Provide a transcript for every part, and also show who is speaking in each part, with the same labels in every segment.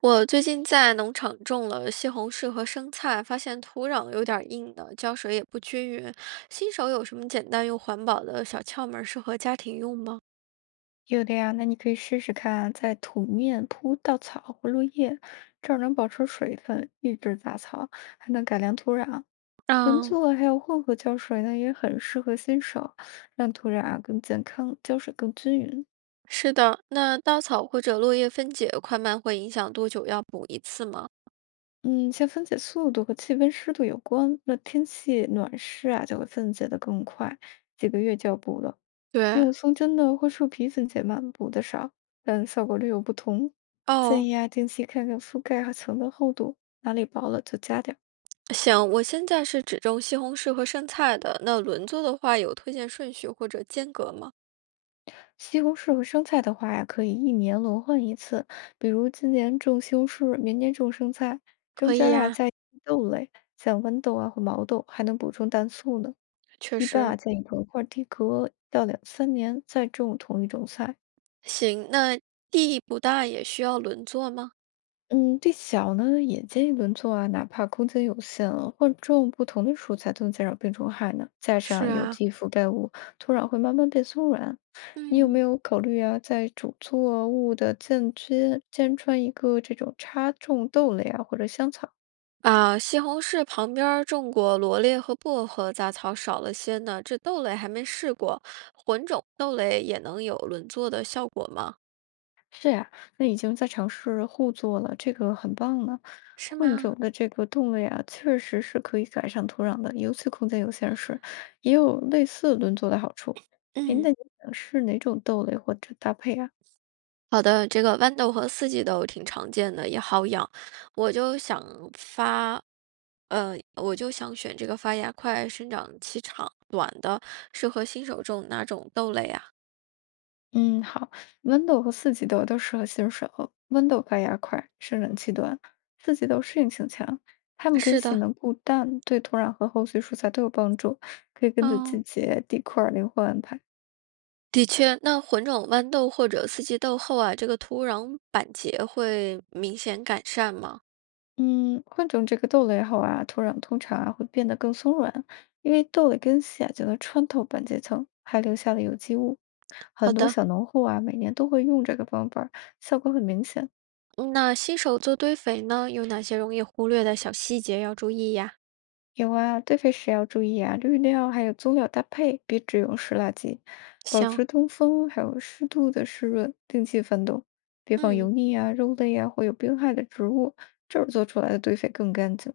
Speaker 1: 我最近在农场种了西红柿和生菜，发现土壤有点儿硬的，浇水也不均匀。新手有什么简单又环保的小窍门儿适合家庭用吗？
Speaker 2: 有的呀，那你可以试试看，在土面铺稻草或落叶，这儿能保持水分，抑制杂草，还能改良土壤。轮
Speaker 1: 嗯，
Speaker 2: 作还有混合浇水呢，也很适合新手，让土壤啊更健康，浇水更均匀。
Speaker 1: 是的。那稻草或者落叶分解，快慢会影响多久要补一次吗？
Speaker 2: 嗯，像分解速度和气温、湿度有关。那天气暖湿啊，就会分解的更快，几个月就要补了。
Speaker 1: 对，
Speaker 2: 用松针呢或树皮分解慢，补的少，但效果略有不同。建
Speaker 1: 哦，
Speaker 2: 议啊，定期看看覆盖和层的厚度，哪里薄了就加点儿。
Speaker 1: 行，我现在是只种西红柿和生菜的。那轮作的话，有推荐顺序或者间隔吗？
Speaker 2: 西红柿和生菜的话呀，可以一年轮换一次，比如今年种西红柿，明年种生菜，中
Speaker 1: 可
Speaker 2: 间
Speaker 1: 以
Speaker 2: 儿啊
Speaker 1: 呀，
Speaker 2: 加一些豆类，像豌豆啊或毛豆，还能补充氮素呢。
Speaker 1: 确
Speaker 2: 一般
Speaker 1: 实
Speaker 2: 啊，建议同一块儿地隔一到两三年再种同一种菜。
Speaker 1: 行，那地不大也需要轮作吗？
Speaker 2: 嗯，地小呢也建议轮作啊，哪怕空间有限啊，换种不同的蔬菜都能减少病虫害呢。加
Speaker 1: 是
Speaker 2: 上有
Speaker 1: 啊。
Speaker 2: 机覆盖物，土壤会慢慢变松软。你有没
Speaker 1: 嗯，
Speaker 2: 有考虑啊，在主作物的间缺间穿一个这种插种豆类啊，或者香草？
Speaker 1: 啊，西红柿旁边儿种过罗列和薄荷，杂草少了些呢。这豆类还没试过，混种豆类也能有轮作的效果吗？
Speaker 2: 对呀，那已经在尝试互作了，这个很棒呢。
Speaker 1: 是
Speaker 2: 混种
Speaker 1: 吗？
Speaker 2: 的这个动类啊，确实是可以改善土壤的，尤其空间有限时，也有类似轮作的好处。哎，
Speaker 1: 嗯，
Speaker 2: 那你想是哪种豆类或者搭配啊？
Speaker 1: 好的，这个豌豆和四季豆挺常见的，也好养。我就想发，我就想选这个发芽快、生长期长短的，适合新手种哪种豆类啊？
Speaker 2: 嗯，好，豌豆和四季豆都适合新手。豌豆发芽快，生长期短；四季豆适应性强，它们根
Speaker 1: 是
Speaker 2: 系
Speaker 1: 的，
Speaker 2: 能固氮，对土壤和后续蔬菜都有帮助，可以根据季
Speaker 1: 哦。
Speaker 2: 节、地块儿灵活安排。
Speaker 1: 的确，那混种豌豆或者四季豆后啊，这个土壤板结会明显改善吗？
Speaker 2: 嗯，混种这个豆类后啊，土壤通常啊会变得更松软，因为豆类根系啊就能穿透板结层，还留下了有机物。很
Speaker 1: 好
Speaker 2: 多
Speaker 1: 的，
Speaker 2: 小农户啊，每年都会用这个方法儿效果很明显。
Speaker 1: 嗯那新手做堆肥呢，有哪些容易忽略的小细节要注意呀？
Speaker 2: 有啊，堆肥时要注意啊，绿料还有棕料搭配，别只用湿垃圾，保
Speaker 1: 行，
Speaker 2: 持通风，还有适度的湿润，定期翻动，别放油
Speaker 1: 嗯，
Speaker 2: 腻啊、肉类啊或有病害的植物，这样做出来的堆肥更干净。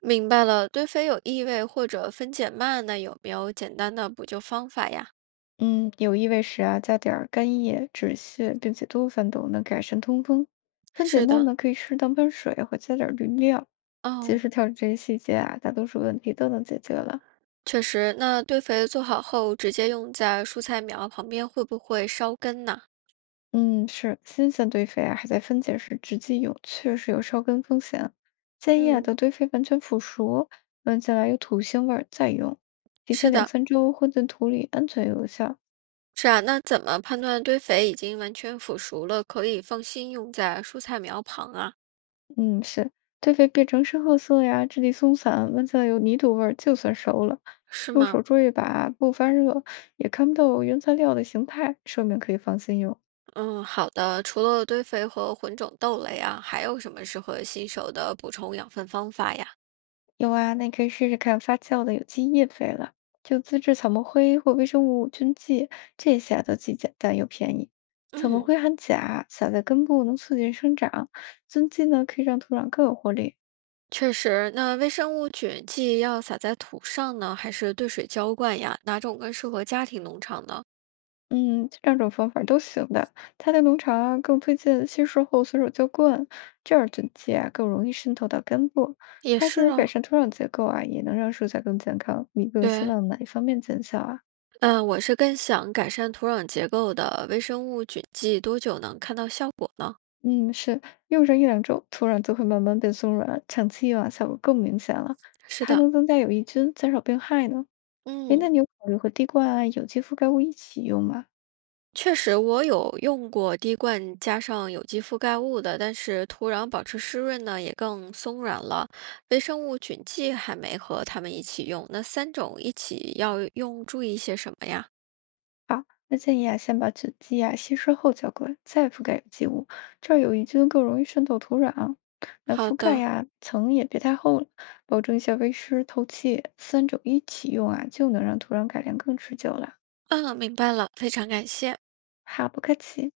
Speaker 1: 明白了。堆肥有异味或者分解慢，那有没有简单的补救方法呀？
Speaker 2: 嗯，有异味时啊，加点儿干叶、止泻，并且多翻斗能改善通风。分解
Speaker 1: 是
Speaker 2: 慢
Speaker 1: 的，
Speaker 2: 呢，可以适当喷水或加点儿滤料。及
Speaker 1: 哦，
Speaker 2: 时调整这些细节啊，大多数问题都能解决了。
Speaker 1: 确实，那堆肥做好后直接用在蔬菜苗旁边会不会烧根呢？
Speaker 2: 嗯，是新鲜堆肥啊，还在分解时直接用，确实有烧根风险啊。建议啊，
Speaker 1: 嗯，
Speaker 2: 等堆肥完全腐熟，闻起来有土腥味儿再用。提前
Speaker 1: 是
Speaker 2: 两
Speaker 1: 的。
Speaker 2: 三周混进土里，安全有效。
Speaker 1: 是啊，那怎么判断堆肥已经完全腐熟了，可以放心用在蔬菜苗旁啊？
Speaker 2: 嗯，是，堆肥变成深褐色呀，质地松散，闻起来有泥土味儿，就算熟了。
Speaker 1: 是
Speaker 2: 用
Speaker 1: 吗？
Speaker 2: 手捉一把，不发热，也看不到原材料的形态，说明可以放心用。
Speaker 1: 嗯，好的。除了堆肥和混种豆类啊，还有什么适合新手的补充养分方法呀？
Speaker 2: 有啊，那你可以试试看发酵的有机叶肥了，就自制草木灰或微生物菌剂，这些啊都既简单又便宜。草木
Speaker 1: 嗯，
Speaker 2: 灰含钾，撒在根部能促进生长，菌剂呢可以让土壤更有活力。
Speaker 1: 确实。那微生物菌剂要撒在土上呢，还是兑水浇灌呀？哪种更适合家庭农场呢？
Speaker 2: 嗯，这两种方法都行的。它的农场啊，更推荐稀释后随手浇灌，这样菌剂啊更容易渗透到根部，
Speaker 1: 也
Speaker 2: 它既
Speaker 1: 是
Speaker 2: 能改
Speaker 1: 啊，
Speaker 2: 善土壤结构啊，也能让蔬菜更健康。你更希
Speaker 1: 对。
Speaker 2: 望哪一方面见效啊？
Speaker 1: 嗯，我是更想改善土壤结构的，微生物菌剂多久能看到效果呢？
Speaker 2: 嗯，是用上一两周，土壤就会慢慢变松软，长期用啊效果更明显了，
Speaker 1: 是
Speaker 2: 还
Speaker 1: 的，
Speaker 2: 能增加有益菌，减少病害呢。哎，那
Speaker 1: 嗯。
Speaker 2: 你有考虑和滴灌啊、有机覆盖物一起用吗？
Speaker 1: 确实，我有用过滴灌加上有机覆盖物的，但是土壤保持湿润呢，也更松软了。微生物菌剂还没和它们一起用，那三种一起要用，注意些什么呀？
Speaker 2: 好，那建议啊，先把纸基啊稀释后浇灌，再覆盖有机物，这儿有益菌更容易渗透土壤。那
Speaker 1: 好
Speaker 2: 覆盖
Speaker 1: 的，
Speaker 2: 呀、层也别太厚了，保证一下微湿、透气，三种一起用啊，就能让土壤改良更持久了。
Speaker 1: 嗯，明白了，非常感谢。
Speaker 2: 好，不客气。